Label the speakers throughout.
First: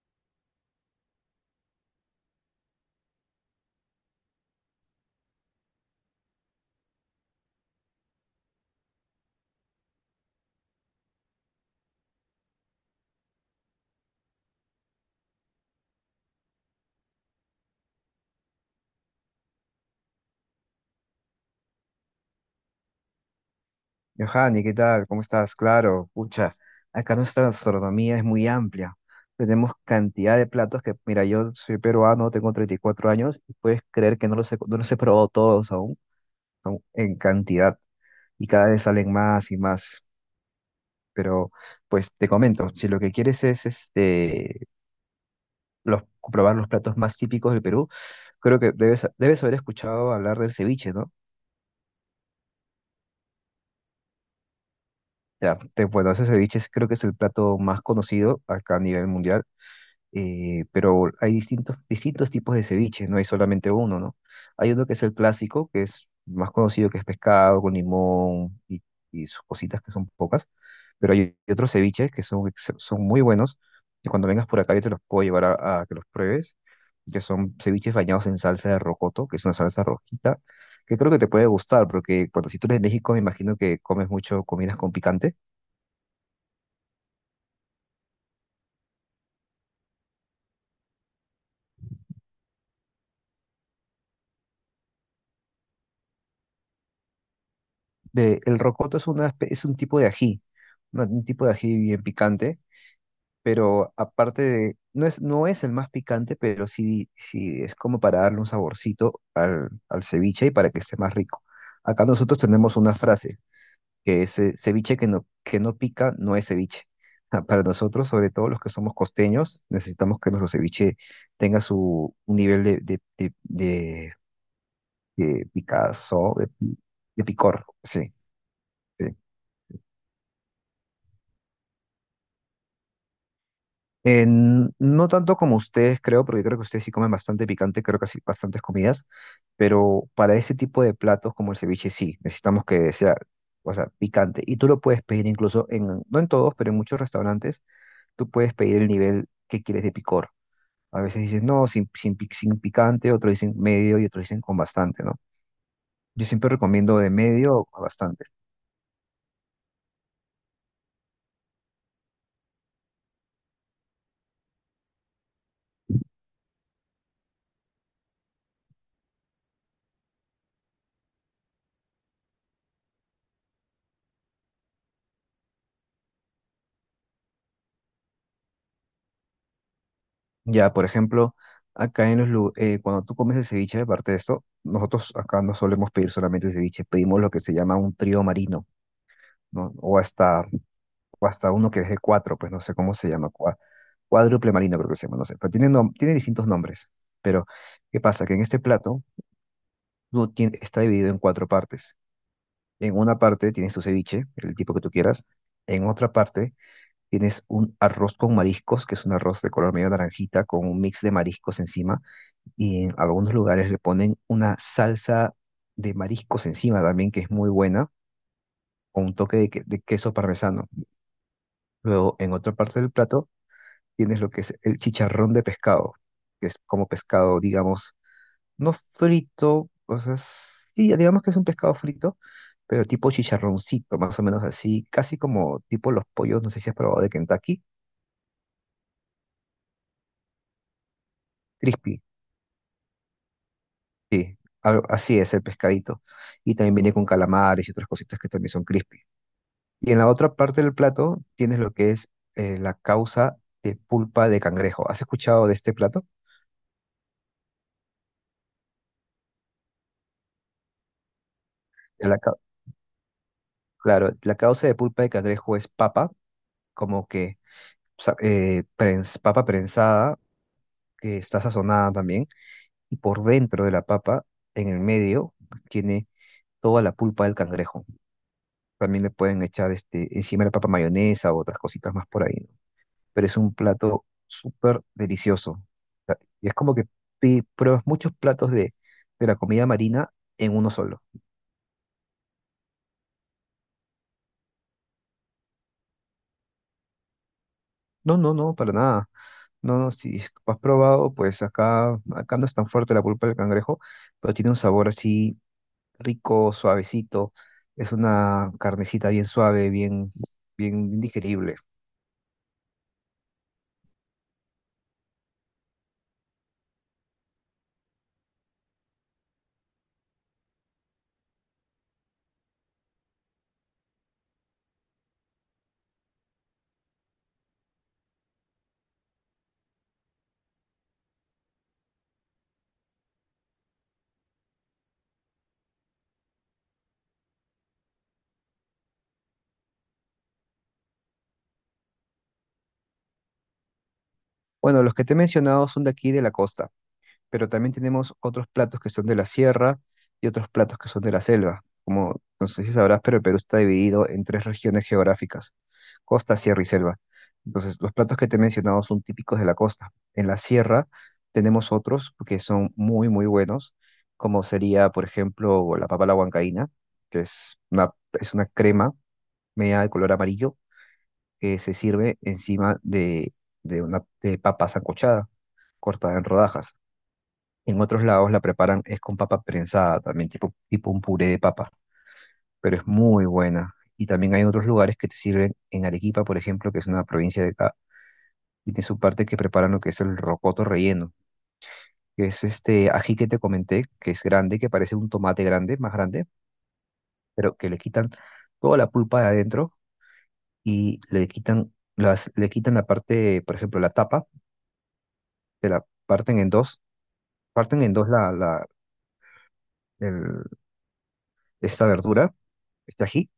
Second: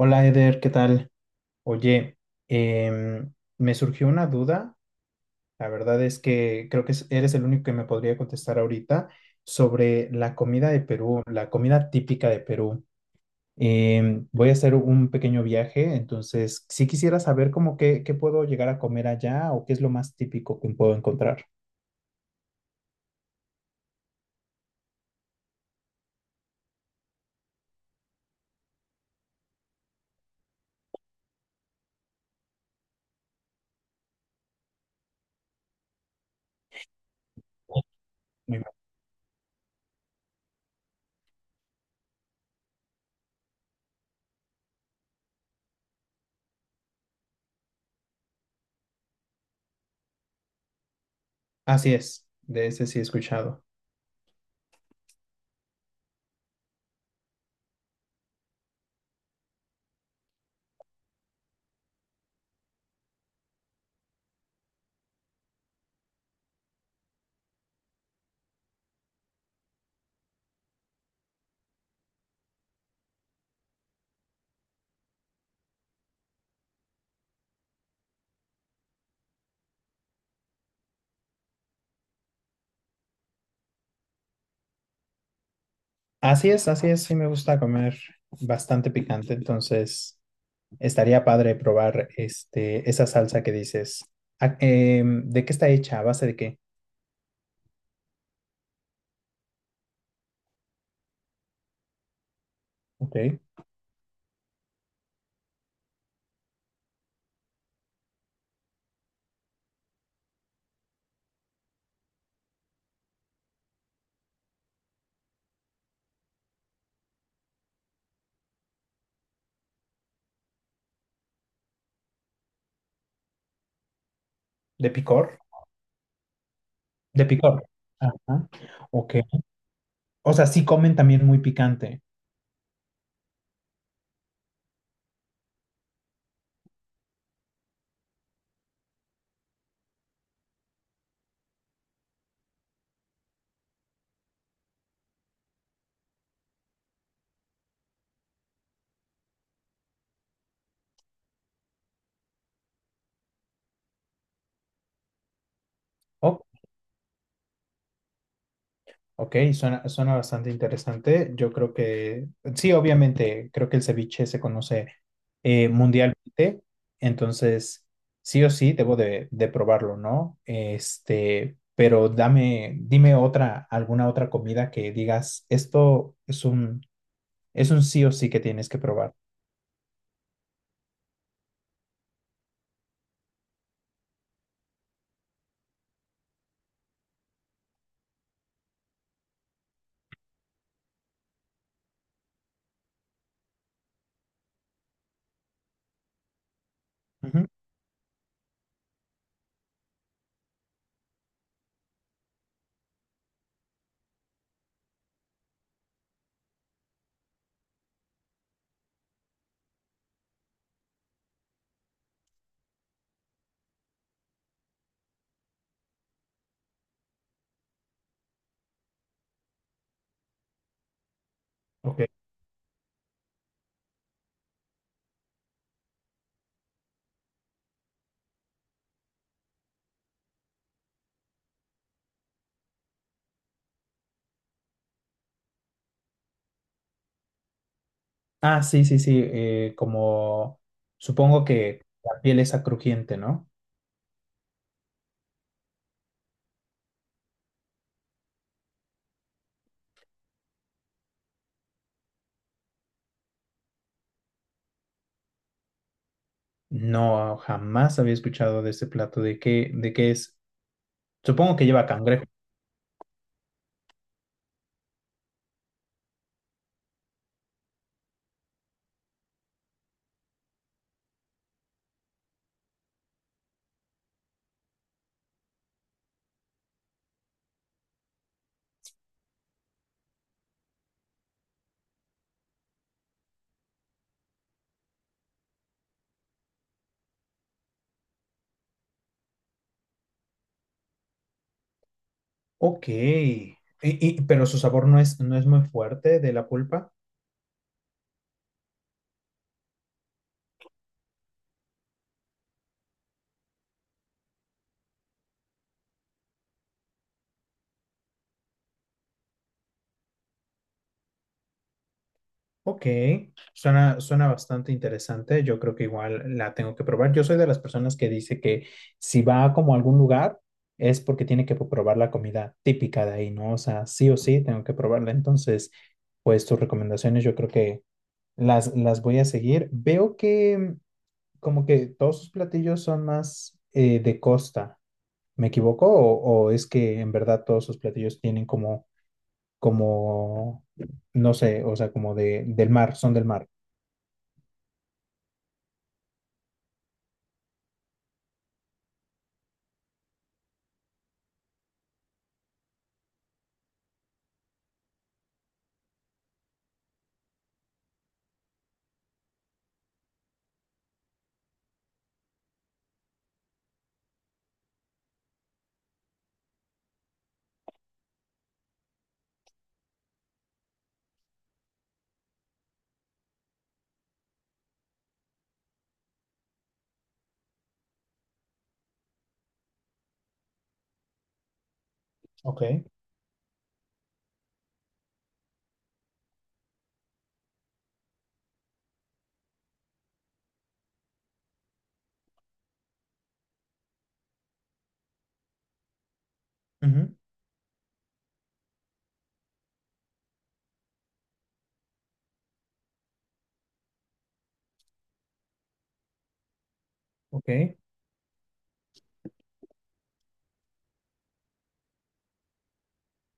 Speaker 1: Hola Eder, ¿qué tal? Oye, em, me surgió una duda, la verdad es que creo que eres el único que me podría contestar ahorita sobre la comida de Perú, la comida típica de Perú. Voy a hacer un pequeño viaje, entonces si quisiera saber cómo qué, qué puedo llegar a comer allá o qué es lo más típico que puedo encontrar.
Speaker 2: Johanny, ¿qué tal? ¿Cómo estás? Claro, pucha, acá nuestra gastronomía es muy amplia. Tenemos cantidad de platos que, mira, yo soy peruano, tengo 34 años y puedes creer que no los he probado todos aún, son en cantidad y
Speaker 1: Muy
Speaker 2: cada
Speaker 1: bien.
Speaker 2: vez salen más y más. Pero, pues te comento, si lo que quieres es los, probar los platos más típicos del Perú, creo que debes haber escuchado hablar del ceviche, ¿no?
Speaker 1: Así es, de ese sí he escuchado.
Speaker 2: Ya, bueno, ese ceviche creo que es el plato más conocido acá a nivel mundial, pero hay distintos tipos de ceviche, no hay solamente uno, ¿no? Hay uno que es el clásico, que es más conocido, que es pescado con limón y sus cositas que son pocas, pero hay otros ceviches que son muy buenos, y cuando vengas por acá yo te los puedo llevar a que los pruebes, que son ceviches bañados en salsa de rocoto, que es una salsa rojita, que creo que te puede gustar, porque cuando si tú eres de México me imagino que comes mucho comidas con picante.
Speaker 1: Así es, sí me gusta comer bastante picante, entonces... Estaría padre probar este, esa salsa que dices. Ah, ¿de qué está hecha? ¿A base de qué?
Speaker 2: El rocoto es un tipo de ají, un tipo de ají bien picante,
Speaker 1: Ok.
Speaker 2: pero aparte de, no es, no es el más picante, pero sí, sí es como para darle un saborcito al ceviche y para que esté más rico. Acá nosotros tenemos una frase que es ceviche que no pica no es ceviche. Ah, para nosotros, sobre todo los que somos costeños, necesitamos que nuestro ceviche tenga su un nivel de, de,
Speaker 1: ¿De picor?
Speaker 2: de picazón, de
Speaker 1: De picor.
Speaker 2: picor, sí.
Speaker 1: Ajá. Ok. O sea, sí comen también muy picante.
Speaker 2: No tanto como ustedes, creo, porque creo que ustedes sí comen bastante picante, creo que sí, bastantes comidas, pero para ese tipo de platos como el ceviche sí, necesitamos que o sea, picante. Y tú lo puedes pedir incluso en, no en todos, pero en muchos restaurantes, tú puedes pedir el nivel que quieres de picor. A veces dicen, no, sin picante, otros dicen medio y otros dicen con bastante, ¿no? Yo siempre recomiendo de medio a bastante.
Speaker 1: Ok, suena, suena bastante interesante. Yo creo que, sí, obviamente, creo que el ceviche se conoce mundialmente, entonces sí o sí debo de probarlo, ¿no? Este, pero dame, dime otra, alguna otra comida que digas, esto es un sí o sí que tienes que probar.
Speaker 2: Ya, por ejemplo, acá en cuando tú comes el ceviche, aparte de esto, nosotros acá no solemos pedir solamente ceviche, pedimos lo que se llama un trío marino, ¿no? O hasta uno que es de cuatro, pues no sé cómo se llama, cuádruple marino creo que se llama, no sé, pero tiene distintos nombres.
Speaker 1: Ujú,
Speaker 2: Pero, ¿qué pasa? Que en este plato está dividido en cuatro partes. En una parte tienes tu ceviche, el tipo que tú quieras, en otra parte tienes un arroz con mariscos, que es un arroz de color medio naranjita, con un mix de mariscos encima y en algunos lugares le ponen una salsa de mariscos encima también, que es muy buena, o un toque de queso parmesano.
Speaker 1: ok.
Speaker 2: Luego, en otra parte del plato, tienes lo que es el chicharrón de pescado, que es como pescado, digamos, no frito, o sea, sí, digamos que es un pescado frito, pero tipo chicharroncito, más o menos así, casi como tipo los pollos, no sé si has probado de Kentucky,
Speaker 1: Ah, sí, sí, sí, como supongo que
Speaker 2: crispy,
Speaker 1: la piel es crujiente, ¿no?
Speaker 2: sí, así es el pescadito. Y también viene con calamares y otras cositas que también son crispy. Y en la otra parte del plato tienes lo que es la causa de pulpa de cangrejo. ¿Has escuchado de este plato?
Speaker 1: No, jamás había escuchado de este plato. De qué es? Supongo que lleva
Speaker 2: la
Speaker 1: cangrejo.
Speaker 2: cau- claro, la causa de pulpa de cangrejo es papa, como que papa prensada, que está sazonada también, y por dentro de la papa, en el medio, tiene toda la pulpa del cangrejo. También le pueden echar este, encima de la papa mayonesa o otras cositas más por ahí, pero es un plato súper delicioso. O sea, y es como que pruebas muchos platos de la comida marina en uno solo.
Speaker 1: Ok. Y, pero su sabor no es, no es muy fuerte de la pulpa.
Speaker 2: No, no, no, para nada. No, no, si has probado, pues acá no es tan fuerte la pulpa del cangrejo, pero tiene un sabor así rico, suavecito. Es una carnecita bien suave, bien digerible.
Speaker 1: Ok. Suena, suena bastante interesante. Yo creo que igual la tengo que probar. Yo soy de las personas que dice que si va como a algún lugar es porque tiene que probar la comida típica de ahí, ¿no? O sea, sí o sí tengo que probarla. Entonces, pues tus recomendaciones yo creo que las voy a seguir. Veo que mm, como que todos sus platillos son más de costa. ¿Me equivoco? O es que en verdad todos sus platillos tienen como, como, no sé, o sea, como de, del mar, son del mar?
Speaker 2: Bueno, los que te he mencionado son de aquí de la costa, pero también tenemos otros platos que son de la sierra y otros platos que son de la selva. Como no sé si sabrás, pero Perú está dividido en tres regiones geográficas, costa, sierra y selva. Entonces, los platos que te he mencionado son típicos de la costa. En la sierra tenemos otros que son muy, muy buenos, como sería, por ejemplo, la papa a la huancaína, que es es una crema media de color amarillo que se sirve encima de una de papa sancochada cortada en rodajas. En otros lados la preparan es con papa prensada también, tipo un puré de papa,
Speaker 1: Ok,
Speaker 2: pero es muy buena. Y también hay otros lugares que te sirven en Arequipa, por ejemplo, que es una provincia de acá, y tiene su parte que preparan lo que es el rocoto relleno, que es este ají que te comenté, que es grande, que parece un tomate grande, más grande,
Speaker 1: ujú,
Speaker 2: pero que le quitan toda la pulpa de adentro y le quitan le quitan la parte, por ejemplo, la tapa, te la
Speaker 1: ok,
Speaker 2: parten en dos el- esta verdura, este ají,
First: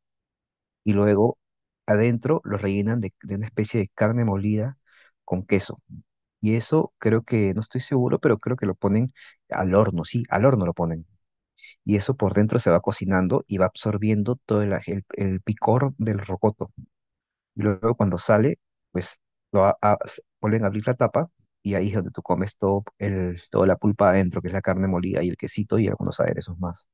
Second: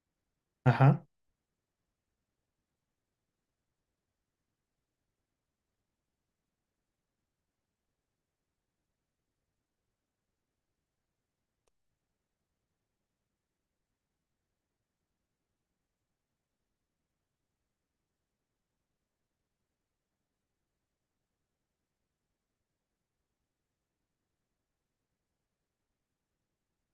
Speaker 2: y
Speaker 1: ajá.
Speaker 2: luego adentro lo rellenan de una especie de carne molida con queso. Y eso creo que, no estoy seguro, pero creo que lo ponen al horno, sí, al horno lo ponen. Y eso por dentro se va cocinando y va absorbiendo todo el picor del rocoto. Y luego cuando sale, pues lo a- s- vuelven a abrir la tapa y ahí es donde tú comes toda la pulpa adentro, que es la carne molida y el quesito y algunos aderezos más.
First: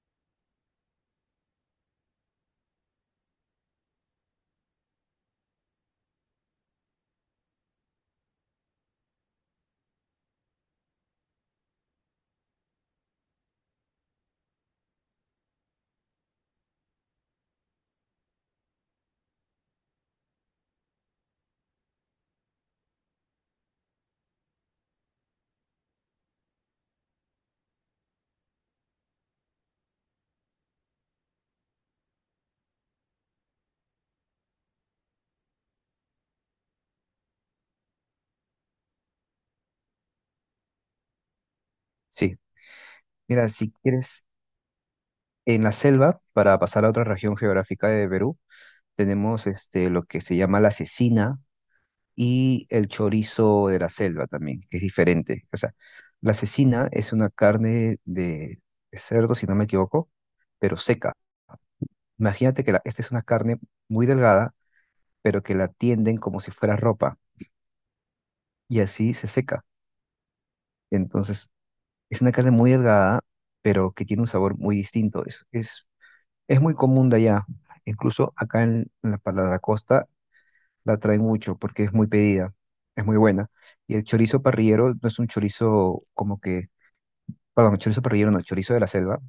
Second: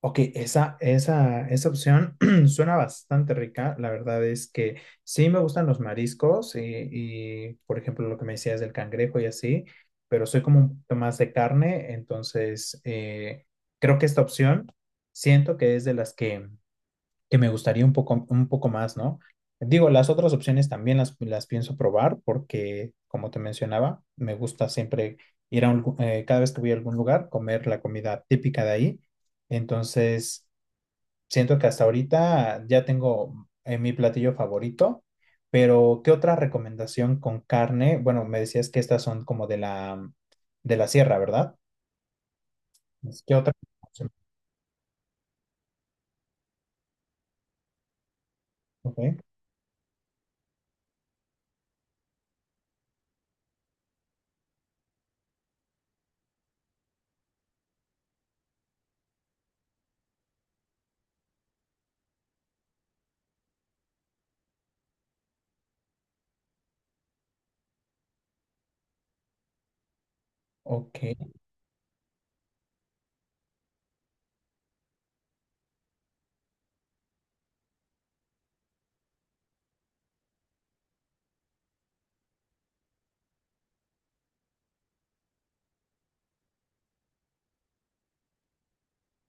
Speaker 1: Ok, esa opción suena bastante rica. La verdad es que sí me gustan los mariscos y, por ejemplo, lo que me decías del cangrejo y así, pero soy como un poquito más de carne, entonces creo que esta opción siento que es de las que me gustaría un poco más, ¿no? Digo, las otras opciones también las pienso probar porque, como te mencionaba, me gusta siempre ir a un, cada vez que voy a algún lugar, comer la comida típica de ahí. Entonces, siento que hasta ahorita ya tengo mi platillo favorito, pero ¿qué otra recomendación con carne? Bueno, me decías que estas son como de de la sierra, ¿verdad?
Speaker 2: Sí,
Speaker 1: ¿Qué
Speaker 2: mira,
Speaker 1: otra?
Speaker 2: si quieres, en la selva, para pasar a otra región geográfica de Perú,
Speaker 1: Ok,
Speaker 2: tenemos este, lo que se llama la cecina y el chorizo de la selva también, que es diferente. O sea, la cecina es una carne de cerdo, si no me equivoco, pero seca. Imagínate que esta es una carne muy delgada, pero que la tienden como si fuera ropa y así se seca.
Speaker 1: ok.
Speaker 2: Entonces, es una carne muy delgada, pero que tiene un sabor muy distinto. Es muy común de allá. Incluso acá en la, para la costa la traen mucho porque es muy pedida, es muy buena. Y el chorizo parrillero no es un chorizo como que, perdón, el chorizo parrillero no, el chorizo de la selva,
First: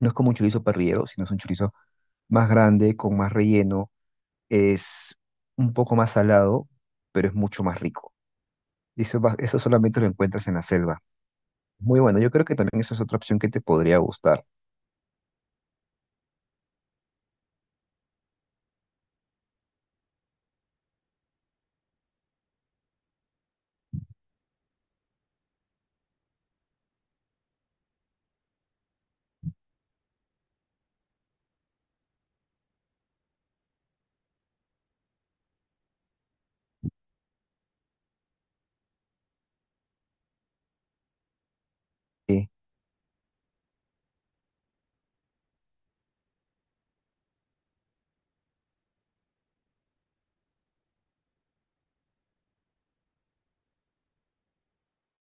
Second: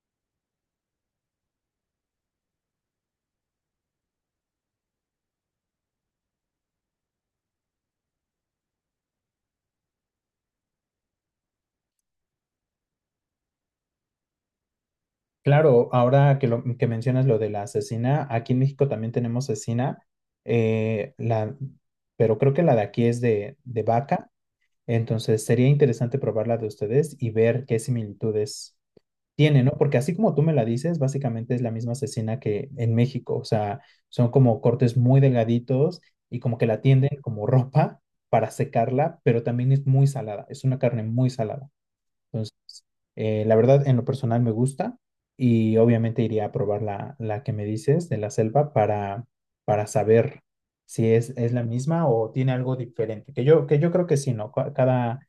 Speaker 2: no es como un chorizo parrillero, sino es un chorizo más grande, con más relleno, es un poco más salado, pero es mucho más rico. Y eso solamente lo encuentras en la selva. Muy bueno, yo creo que también esa es otra opción que te podría gustar.
Speaker 1: Claro, ahora que mencionas lo de la cecina, aquí en México también tenemos cecina, eh, la, pero creo que la de aquí es de vaca, entonces sería interesante probar la de ustedes y ver qué similitudes tiene, ¿no? Porque así como tú me la dices, básicamente es la misma cecina que en México, o sea, son como cortes muy delgaditos y como que la tienden como ropa para secarla, pero también es muy salada, es una carne muy salada.
Speaker 2: Sí.
Speaker 1: Entonces, la verdad, en lo personal me gusta y obviamente iría a probar la que me dices de la selva para saber si es, es la misma o tiene algo diferente. Que yo creo que sí, ¿no? Cada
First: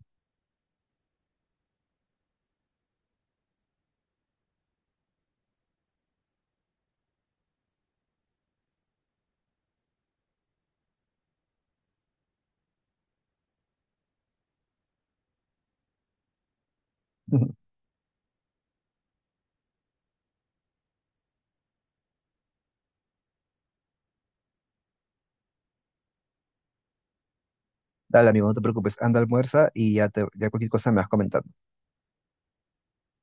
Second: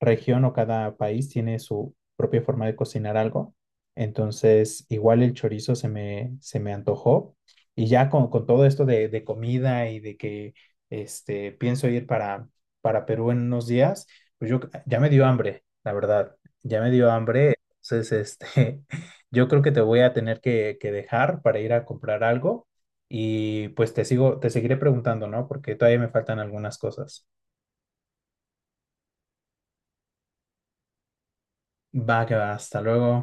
Speaker 1: región o cada país tiene su propia forma de cocinar algo. Entonces, igual el chorizo se me antojó. Y ya con todo esto de comida y de que este, pienso ir para Perú en unos días, pues yo ya me dio hambre, la verdad. Ya me dio hambre, entonces este, yo creo que te voy a tener que dejar para ir a comprar algo y pues te sigo, te seguiré preguntando, ¿no? Porque todavía me faltan algunas cosas.
Speaker 2: Dale, amigo, no te preocupes, anda, almuerza y ya, ya cualquier cosa me vas comentando.
Speaker 1: Va que va, hasta luego.